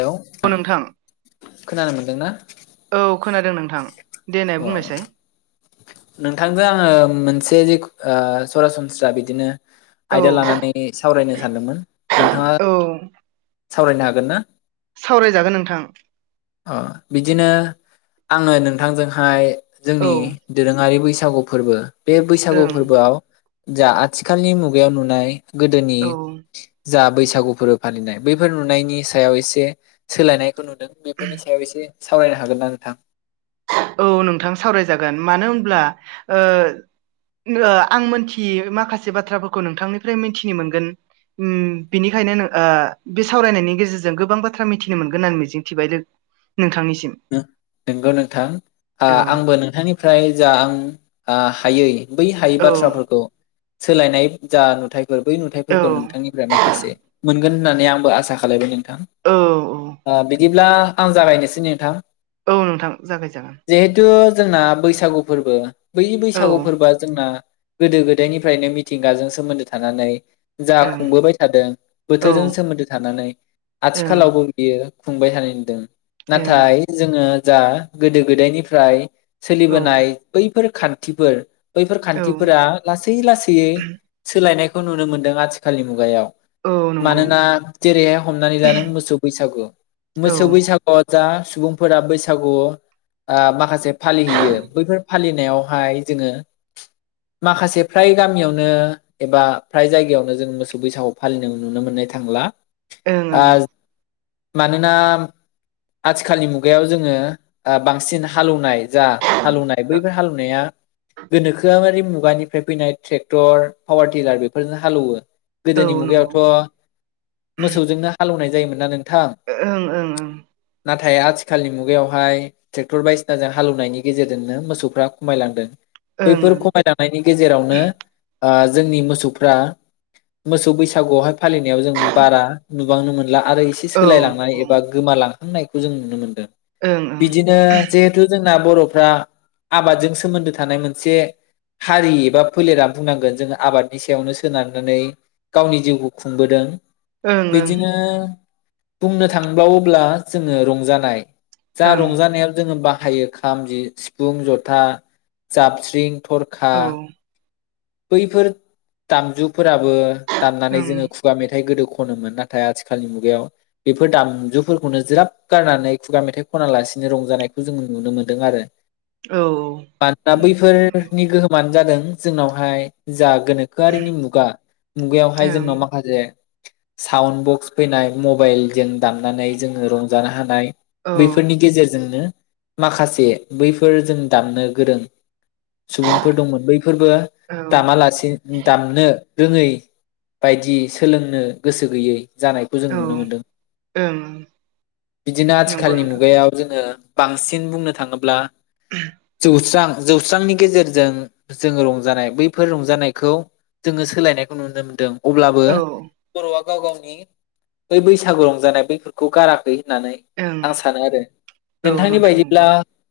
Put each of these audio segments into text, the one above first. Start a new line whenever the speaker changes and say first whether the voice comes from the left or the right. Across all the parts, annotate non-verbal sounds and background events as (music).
left: Hello
right: औ
left: थां
right: नोंथां
left: खोनानो मोन्दों ना?
right: औ खोनादों नोंथां। देनाय
left: अ
right: बुंनायसाय
left: नोंथांजों आङो मोनसे जे ओ सरासनस्रा बिदिनो
right: औ
left: आयदा लानानै सावरायनो सानदोंमोन नोंथाङा
right: औ
left: सावरायनो हागोन ना?
right: सावरायजागोन नोंथां।
left: अ बिदिनो आङो नोंथांजोंहाय
right: औ
left: जोंनि दोरोङारि बैसागु फोरबो बे बैसागु
right: ओं
left: फोरबोआव जा आथिखालनि मुगायाव नुनाय गोदोनि
right: औ
left: जा बैसागु फोरबो फालिनाय बैफोर नुनायनि सायाव एसे सोलायनायखौ नु दों बेफोरनि सायाव एसे सावरायनो हागोन ना नोंथां?
right: औ नोंथां सावरायजागोन। मानो होनब्ला ओ ओ आं मोनथियै माखासे बाथ्राफोरखौ नोंथांनिफ्राय मिथिनो मोनगोन। उम बिनिखायनो आ बे सावरायनायनि गेजेरजों गोबां बाथ्रा मिथिनो मोनगोन होननानै मिजिंथिबाय लो नोंथांनिसिम।
left: नंगौ नोंथां आ
right: औ
left: आंबो नोंथांनिफ्राय जा आं आ हायै बै हायै
right: औ
left: बाथ्राफोरखौ सोलायनाय जा नुथाय बो बै
right: औ
left: नुथायफोरखौ नोंथांनिफ्राय माखासे मोनगोन होननानै आंबो आसा खालायबाय नों थां।
right: औ
left: ओ बिदिब्ला आं जागायनोसै नोंथां।
right: औ नोंथां जागायजागोन।
left: जिहेथु जोंना बैसागु फोरबो बै
right: औ
left: बैसागु
right: ओं
left: फोरबोआ जोंना गोदो गोदायनिफ्रायनो मिथिंगाजों सोमोन्दो थानानै जा
right: औ
left: खुंबोबाय थादों बोथोरजों
right: ओं
left: सोमोन्दो थानानै आथिखालावबो बियो खुंबाय थानाय नुदों।
right: ओं
left: नाथाय जोङो जा गोदो गोदायनिफ्राय
right: औ
left: सोलिबोनाय बैफोर खान्थिफोर बैफोर
right: औ
left: खान्थिफोरा लासै लासैयै सोलायनायखौ नुनो मोन्दों आथिखालनि मुगायाव।
right: औ नंगौ
left: मानोना जेरैहाय हमनानै लानो मोसौ बैसागु।
right: औ
left: मोसौ बैसा जा सुबुंफोरा बैसागु ओ माखासे फालिहैयो बैफोर फालिनायावहाय जोङो माखासे फ्राय गामियावनो एबा फ्राय जायगायावनो जों मोसौ बैसागु फालिनाय नुनो मोननाय थांला।
right: ओं
left: आ मानोना आथिखालनि मुगायाव जोङो ओ बांसिन हालौनाय जा हालौनाय, बैफोर हालौनाया गोनोखोआरि मुगानिफ्राय फैनाय ट्रेक्टर पावार टिलार बेफोरजों हालेवो।
right: औ
left: गोदोनि
right: नंगौ
left: मुगायावथ मोसौजोंनो हालौनाय जायोमोनना नोंथां।
right: ओं ओं ओं।
left: नाथाय आथिखालनि मुगायावहाय ट्रेक्टर बायसिनाजों हालौवनायनि गेजेरजोंनो मोसौफ्रा खमायलांदों। बैफोर
right: ओं
left: खमायलां लांनायनि गेजावनो आ जोंनि मोसौफ्रा मोसौ बैसागुआवहाय फालिनायाव जों बारा नुबांनो मोनला आरो एसे
right: ओं
left: सोलायलांनाय एबा गोमालां नायखौ जों नुनो मोनदों
right: ओं ओं
left: बिदिनो जिहेथु जोंना बरफ्रा आबादजों सोमोन्दो थानाय मोनसे हारि एबा फोलेरा बुंनांगोन जोङो आबादनि सायावनो सोनारनानै गावनि जिउखौ खुंबोदों
right: औ
left: बिदिनो बुंनो थांबावोब्ला जोङो रंजानाय जा
right: ओं
left: रंजानायाव जोङो बाहायो खाम जि सिफुं जथा जाबस्रिं थरखा
right: ओं
left: बैफोर दामजुफोराबो दामनानै जोङो खु खुगा मेथाइ गोदो खनोमोन। नाथाय आथिखालनि मुगायाव बेफोर दामजुफोरखौनो ज्राब गारनानै खुगा मेथाइ खना लासिनो रंजानायखौ जोंङो नुनो मोन्दों आरो। (inaudible)
right: औ औ।
left: मानोना बैफोरनि गोहोमानो जादों जोंनावहाय जा गोनोखोआरिनि मुगा मुगायावहाय जोंनाव माखासे साउन्ड बक्स फैनाय मबाइलजों दामनानै जोङो रंजानो हानाय बैफोरनि गेजेरजोंनो माखासे बैफोर जों दामनो गोरों सुबुंफोर दंमोन बैफोरबो
right: ओं औ ओं
left: दामालासे दामनो रोङै बायदि सोलोंनो गोसो गैयै। जानायखौ जों
right: औ
left: नुनो मोनदों
right: ओं
left: बिदिनो
right: नंगौ
left: आथिखालनि
right: नोंथां
left: मुगायाव। जोङो बांसिन बुंनो थाङोब्ला जौस्रां जौस्रांनि गेजेरजों जोङो रंजानाय बै बेफोर रंजानायखौ जोङो सोलायनायखौ नुनो मोनदों। अब्लाबो
right: औ ओं
left: बर'आ गाव गावनि बै बैसागु रंजानाय बैफोरखौ गाराखै होननानै आं सानो आरो।
right: औ
left: नोंथांनि
right: नोंथां नंगौ
left: बायदिब्ला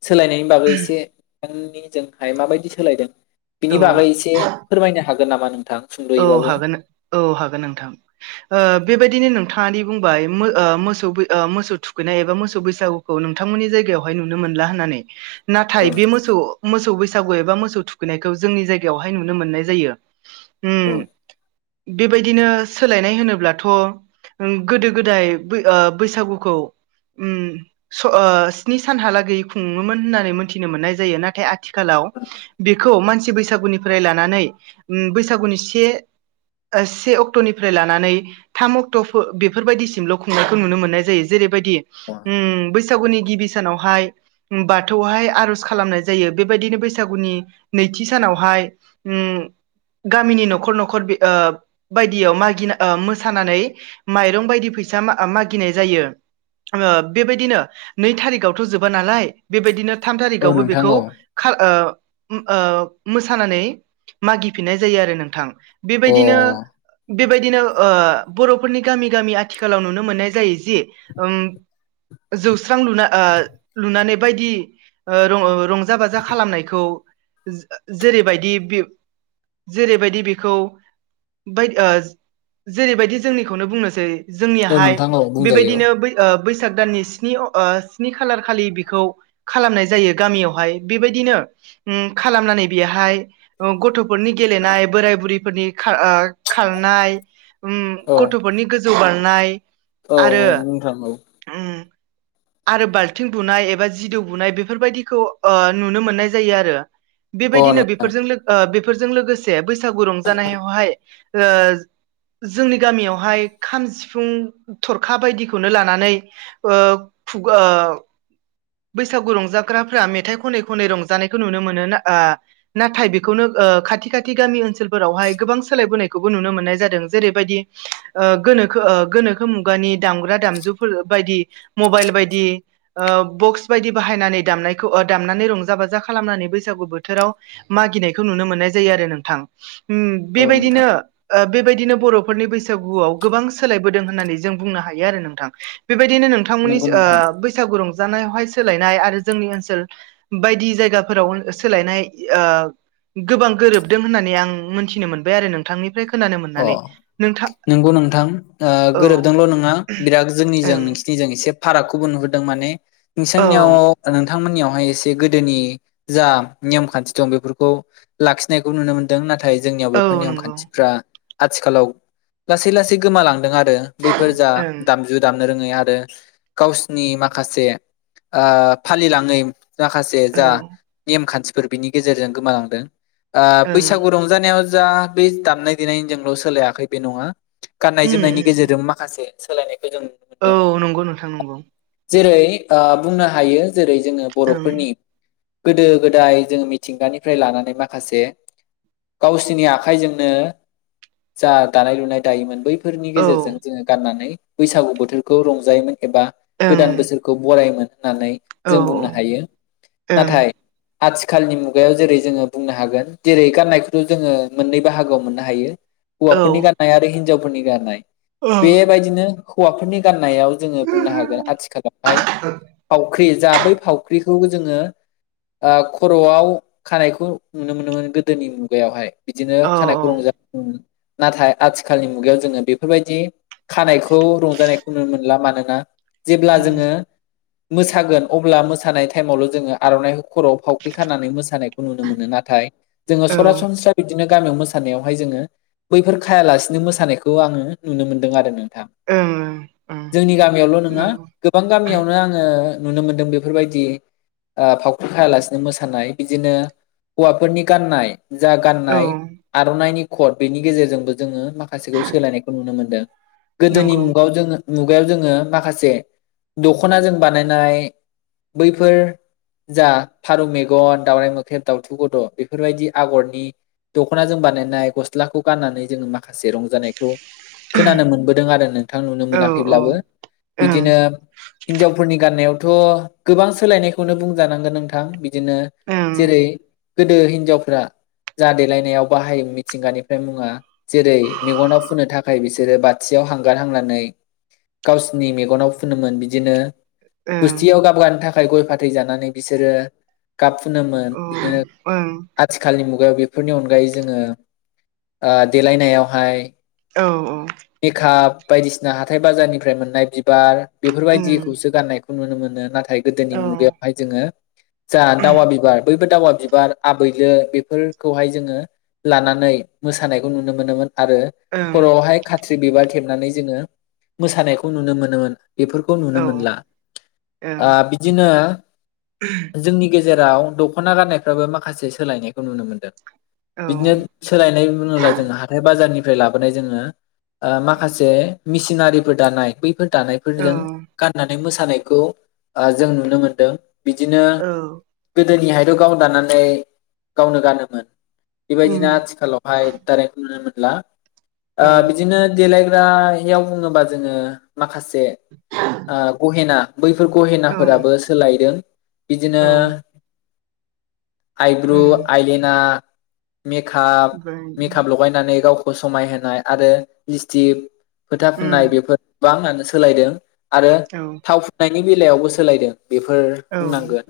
left: सोलायनायनि बागै एसे बिथांनि जोंहाय माबायदि सोलायदों बिनि
right: औ
left: बागै एसे एसे फोरमायनो हागोन नामा नोंथां?
right: औ
left: सुंद'यैबाबो
right: हागोन औ हागोन नोंथां। बेबायदिनो नोंथाङादि बुंबाय मोसौ मोसौ थुखैनाय एबा मोसौ बैसागु नोंथांमोननि जायगायावहाय नुनो मोनला होननानै नाथाय बे मोसौ मोसौ बैसागु एबा मोसौ थुखैनायखौ जोंनि जायगायावहाय नुनो मोननाय जायो।
left: औ
right: बेबायदिनो सोलायनाय होनोब्लाथ' गोदो गोदाय बैसागुखौ स्नि सानहालागै खुङोमोन होननानै मोनथिनो मोननाय जायो। नाथाय आथिखालाव बेखौ मानसि बैसागुनिफ्राय लानानै बैसागुनि से से अक्ट'निफ्राय लानानै थाम अक्ट' बेफोरबायदिसिमल' खुंनायखौ नुनो मोननाय जायो। जेरैबायदि बैसागुनि गिबि सानावहाय बाथौहाय आर'ज खालामनाय जायो। बेबायदिनो बैसागुनि नैथि सानावहाय उम गामिनि न'खर न'खर बायदियाव मागिना मोसानानै माइरं बायदि फैसा मागिनाय जायो। बेबायदिनो नै थारिखावथ' जोबा नालाय बेबायदिनो थाम
left: औ
right: थारिखावबो
left: नोंथां
right: बेखौ
left: औ
right: मोसानानै मागिफिननाय जायो आरो नोंथां।
left: अ
right: बेबायदिनो बेबायदिनो ओ बर'फोरनि गामि गामि आथिखालाव नुनो मोननाय जायो जि जौस्रां लुना लुनानै बायदि रंजा रंजा बाजा खालामनायखौ जेरैबायदि जेरैबायदि बेखौ जेरैबायदि जोंनिखौनो बुंनोसै
left: औ
right: जोंनिाहाय
left: नोंथां औ बुंजायो
right: बेबायदिनो ओ बैसाग दाननि स्नि अ ओ स्नि खालार खालि बेखौ खालामनाय जायो गामियावहाय बेबायदिनो उम खालामनानै बेहाय गथ' गथ'फोरनि गेलेनाय बोराय बुरैफोरनि खार ओ खारनाय।
left: औ
right: गथ'फोरनि गोजौ बारनाय।
left: औ
right: आरो
left: औ नोंथां औ।
right: उम आरो बाल्थिं बुनाय एबा जिदौ बुनाय बेफोरबायदिखौ ओ नुनो मोननाय जायो आरो।
left: अ
right: बेबायदिनो
left: नोंथां
right: बेफोरजों लो ओ बेफोरजों लोगोसे बैसागु रंजानायावहाय जोंनि गामियावहाय खाम सिफुं थरखा बायदिखौनो लानानै (inaudible) बैसागु रंजाग्राफ्रा मेथाइ खनै खनै रंजानायखौ नुनो मोनो। नाथाय बेखौनो खाथि खाथि गामि ओनसोलफोरावहाय गोबां सोलायबोनायखौबो नुनो मोननाय जादों जेरैबायदि गोनोखो गोनोखो मुगानि दामग्रा दामजुफोर बायदि मबाइल बायदि बक्स बायदि बाहायनानै दामनायखौ दामनानै रंजा बाजा खालामनानै बैसागु बोथोराव मागिनायखौ नुनो मोननाय जायो आरो नोंथां। उम
left: औ
right: बेबायदिनो।
left: नोंथां
right: ओ बेबायदिनो बर'फोरनि बैसागुआव गोबां सोलायबोदों होननानै जों बुंनो हायो आरो नोंथां। बेबायदिनो
left: नंगौ
right: नोंथांमोननिसो ओ
left: नोंथां
right: बैसागु रंजानायावहाय सोलायनाय आरो जोंनि ओनसोल बायदि जायगाफोराव सोलायनाय। ओ गोबां गोरोबदों होननानै आं मोनथिनो मोनबाय आरो नोंथांनिफ्राय खोनानो
left: अ
right: मोननानै नोंथां
left: नंगौ नोंथां ओ
right: औ
left: गोरोबदोंल' नङा बिराद जोंनिजों
right: ओं
left: न जों एसे फारागखौबो नुहुदों माने
right: औ
left: नोंसोरनियाव नोंथांमोननियावहाय एसे गोदोनि जा नेम खान्थि दं बेफोरखौ लाखिनाय खौ नुनो मोन्दों नाथाय जोंनियाव बेफोर
right: औ
left: नेयम
right: नंगौ
left: खान्थिफ्रा। आथिखालाव लासै लासै गोमालांदों आरो बैफोर जा
right: ओं
left: दाम जु दामनो रोङै आरो गावसिनि माखासे ओ फालिलाङै। माखासे
right: औ
left: जा नेम खान्थिफोर बिनि गेजेरजों गोमालांदों आ
right: ओं
left: बैसागु रं जानायाव जा बे दामनाय देनायनिजोंल' सोलायाखै बे नङा। गाननाय
right: उम
left: जोमनायनि गेजेरजों माखासे सोलायनायखौ जों
right: औ
left: मोनदों
right: नंगौ नोंथां नंगौ।
left: जेरै ओ बुंनो हायो जेरै जोङो
right: ओं
left: बर'फोरनि गोदो गोदाय जों मिथिंगानिफ्राय लानानै माखासे गावसिनि आखाइजोंनो जा दानाय लुनाय दायोमोन बैफोरनि
right: औ
left: गेजेरजों जोङो गाननानै बैसागु बोथोरखौ रंजायोमोन। एबा गोदान
right: ओं
left: बोसोरखौ बरायोमोन होननानै
right: औ
left: जों बुंनो हायो
right: ओं
left: नाथाय आथिखालनि मुगायाव जेरै जोङो बुंनो हागोन जेरै गाननायखौथ' जोङो मोननै बाहागोआव मोननो हायो।
right: औ
left: होवाफोरनि गाननाय आरो हिजावफोरनि गाननाय।
right: (unintelligible)
left: बेबायदिनो हौवाफोरनि गान्नायाव जोङो बुंनो हागोन आथिखालावहाय फावख्रि जा बै फावख्रिखौ जोङो। ओ खर'आव खानायखौ नुनो मोनोमोन गोदोनि मुगायावहाय। बिदिनो
right: औ
left: खानायखौ रंजा नाथाय आथिखालनि मुगायाव जोङो बेफोरबायदि खानायखौ रंजानायखौ नुनो मोनला मानोना जेब्ला
right: उम
left: जोङो मोसागोन अब्ला मोसानाय टाइमावल' जोङो आर'नाइ खर'आव फावख्रि खानानै मोसानायखौ नुनो मोनो नाथाय जोङो
right: औ ओं
left: सरासनस्रा बि बिदिनो गामियाव मोसानायावहाय जोङो बैफोर खायालासेनो मोसानायखौ आङो नुनो मोनदों आरो नोंथां।
right: उम।
left: जोंनि गामियावल' नङा गोबां गामियावनो आङो नुनो मोनदों बेफोरबायदि ओ फावख्रि खायालासिनो मोसानाय बिदिनो हौवाफोरनि गाननाय। जा गाननाय
right: औ
left: आर'नाइनि। कट बेनि गेजेरजोंबो जोङो माखासेखौ सोलायनायखौ नुनो मोनदों। गोदोनि
right: नंगौ
left: मुगाव जोङो मुगायाव जोङो माखासे दख'नाजों बानायनाय बैफोर जा फारौ मेगन दावराइ मोख्रेब दावथु गद' बेफोरबायदि आगरनि दख'ना जों बानायनाय गस्लाखौ गाननानै जोङो माखासे रंजानायखौ खोनानो मोनबोदों आरो नोंथां नुनो
right: औ औ
left: मोनाखैब्लाबो।
right: ओं
left: बिदिनो हिनजावफोरनि गाननायावथ' गोबां सोलायनायखौनो बुंजानांगोन नोंथां बिदिनो
right: ओं
left: जेरै गोदो हिनजावफ्रा जा देलायनायाव बाहाय मिथिंगानिफ्राय मुङा जेरै मेगनाव फुननो थाखाय बिसोरो बाथियाव हांगारहांनानै गावसिनि मेगनाव फुनोमोन बिदिनो
right: ओं
left: गुस्थियाव गाबगानो थाखाय गय फाथै जानानै बिसोरो गाब फुनोमोन बिदिनो
right: औ ओं
left: आथिखालनि मुगायाव बेफोरनि अनगायै जोङो। देलायनायावहाय
right: औ औ
left: मेकआप बायदिसिना हाथाय बाजारनिफ्राय मोननाय बिबार
right: उम
left: बेफोरबायदिखौसो गाननायखौ खौ नुनो मोनो नाथाय गोदोनि
right: औ
left: मुगायावहाय जोङो जा दावा बिबार बैबो दावा बिबार आबैलो बेफोरखौहाय जोङो लानानै मोानायखौ नुनो मोनोमोन आरो
right: ओं
left: खर'आवहाय खाथ्रि बिबार थेबनानै जोङो मोसानायखौ नुनो मोनोमोन बेफोरखौ खौ
right: औ
left: नुनो मोनला ओ
right: ओं
left: बिदिनो जोंनि गेजेराव दख'ना गाननायफ्राबो माखासे सोलायनायखौ नुनो मोनदों बिदिनो
right: औ
left: सोलायनाय बुङोब्ला जोङो हाथाय बाजारनिफ्राय लाबोनाय जोङो माखासे मिसिनारिफोर दानाय बैफोर दानाय
right: औ
left: बेफोरजों गाननानै मोसानायखौ जों नुनो मोनदों बिदिनो
right: औ
left: गोदोनिहायथ' गाव दानानै गावनो गानोमोन
right: उम
left: बेबायदिना आथिखालावहाय दारेक्ट नुनो मोनला ओ
right: औ
left: बिदिनो देलायग्रायाव बुङोबा जोङो माखासे गहेना बैफोर
right: ओं
left: गहेनाफोराबो सोलायदों बिदिनो
right: औ उम
left: आइब्रु आइलिना
right: ओमफ्राय
left: मेकप लगायनानै गावखौ समायहोनाय आरो लिसथिख खोथा फुननाय
right: उम
left: बेफोर गोबाङानो सोलायदों आरो
right: औ
left: थाव फुननायनि बेलायावबो सोलायदों बेफोर
right: औ ओं
left: बुंनांगोन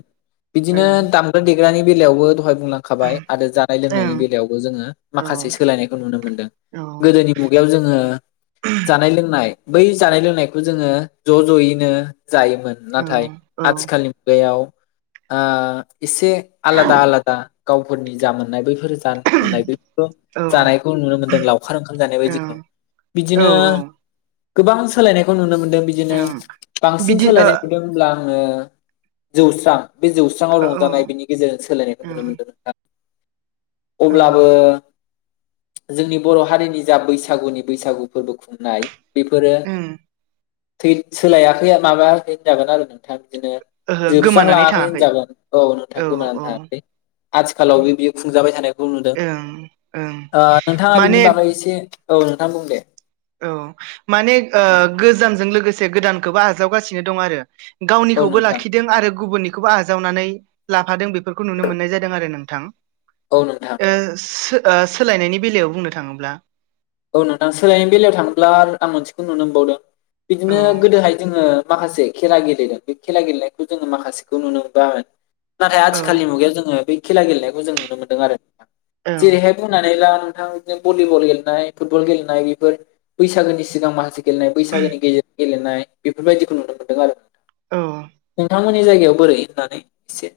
left: बिदिनो
right: ओं
left: दाम दामग्रा देग्रानि बेलायावबो दहाय बुंलांखाबाय आरो जानाय लोंनायनि बेलायावबो जोङो
right: औ
left: माखासे सोलायनायखौ नुनो मोनदों गोदोनि मुगायाव जोङो जानाय लोंनाय बै जानाय लोंनायखौ जोङो ज' ज'यैनो जायोमोन नाथाय
right: औ
left: आथिखालनि मुगायाव एसे आलादा आलादा गावफोरनि जा मोननाय बैफोर जा मोननाय बे जानायखौ नुनो मोनदों अखार ओंखाम जानाय बायदिखौ
right: ओं औ
left: बिदिनो
right: औ
left: गोबां सोलायनायखौ नुनो मोनदों बिदिनो
right: ओं
left: बांसिन
right: बिदि ओ
left: सोलायनाय नुदों होनब्ला आङो जौस्रां बे जौस्रां
right: औ ओं
left: रंजानाय बिनि गेजेरजों सोलायनायखौ
right: औ
left: नुनो मोन्दों नोंथां अब्लाबो
right: ओं
left: जोंनि बर' हारिनि जा बैसागुनि बैसागु फोरबो खुंनाय बेफोरो थै सोलायाखै माबायाखै होनजागोन आरो नोंथाङा बिदिनो
right: ओहो गोमानानै
left: जोबस्रांलाङाखै
right: थाङाखै
left: होनजागोन औ नोंथां गोमोनानानै थाङाखै
right: औ
left: आथिखालावबो बियो खुंजाबाय थानायखौ
right: ओं ओं
left: नोंथाङा
right: माने
left: बिनि बागै एसे औ नोंथाङा बुं दे
right: औ माने गोजामजों लोगोसे गोदानखौबो आजावगासिनो दं आरो
left: औ
right: गावनिखौबो
left: नोंथां
right: लाखिदों आरो गुबुननि बेखौबो आजावनानै लाफादों बेफोरखौ नुनो मोननाय जादों आरो नोंथां
left: औ नोंथां
right: सोलायनायनि बेलायाव बुंनो थाङोब्ला
left: औ नोंथां सोलायनायनि बेलायाव थांङोब्ला आं मोनसेखौ नुनो मोनबावदों
right: औ
left: बिदिनो गोदोहाय जोङो माखासे खेला गेलेदों बे खेला गेलेनायखौ जोङो माखासेखौ नुनो मोनबा नाथाय
right: औ
left: आथिखालनि मुगायाव जोङो बे खेला गेलेनायखौ जों नुनो मोनदों आरो।
right: ओं
left: जेरैहाय बुंनानै ला नोंथां बिनो भलिबल गेलेनाय फुटबल गेलेनाय बेफोर बैसागोनि सिगां माखासे गेलेनाय बैसागोनि गेजेर गेलेनाय बेफोरबायदिखौ नुनो मोनदों आरो।
right: औ
left: नोंथांमोननि जायगायाव बोरै होननानै एसे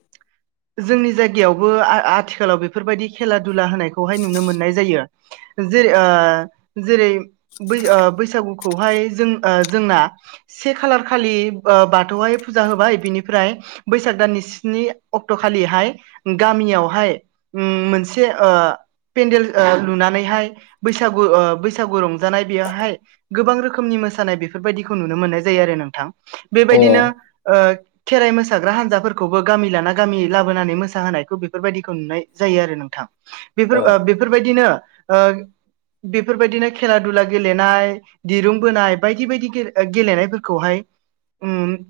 right: जोंनि जायगायावबो आ- आथिखालाव बेफोरबायदि खेला दुला होनायखौहाय नुनो मोननाय जायो। जे ओ जेरै बै बैसागुखौहाय जों जोंना से खालार खालि बाथौआाय फुजा होबाय बिनिफ्राय बैसाग दाननि स्नि अक्ट' खालिहाय गामियावहाय ओम मोनसे ओ पेन्देल ओ लुनानैहाय बैसागु ओ बैसागु रं जानाय बेयावहाय गोबां रोखोमनि मोसानाय बेफोरबायदिखौ नुनो मोननाय जायो आरो नोंथां।
left: अ
right: बेबायदिनो ओ खेराइ मोसाग्रा हान्जाफोरखौबो गामि लाना गामि लाबोनानै मोसाहोनायखौ बेफोरबायदिखौ नुनाय जायो आरो नोंथां बेफोर ओ
left: अ
right: बैब बेफोरबायदिनो ओ बेफोरबायदिनो खेला दुला गेलेनाय। दिरुंबोनाय बायदि बायदि गेले- गेलेनायफोरखौहाय ओम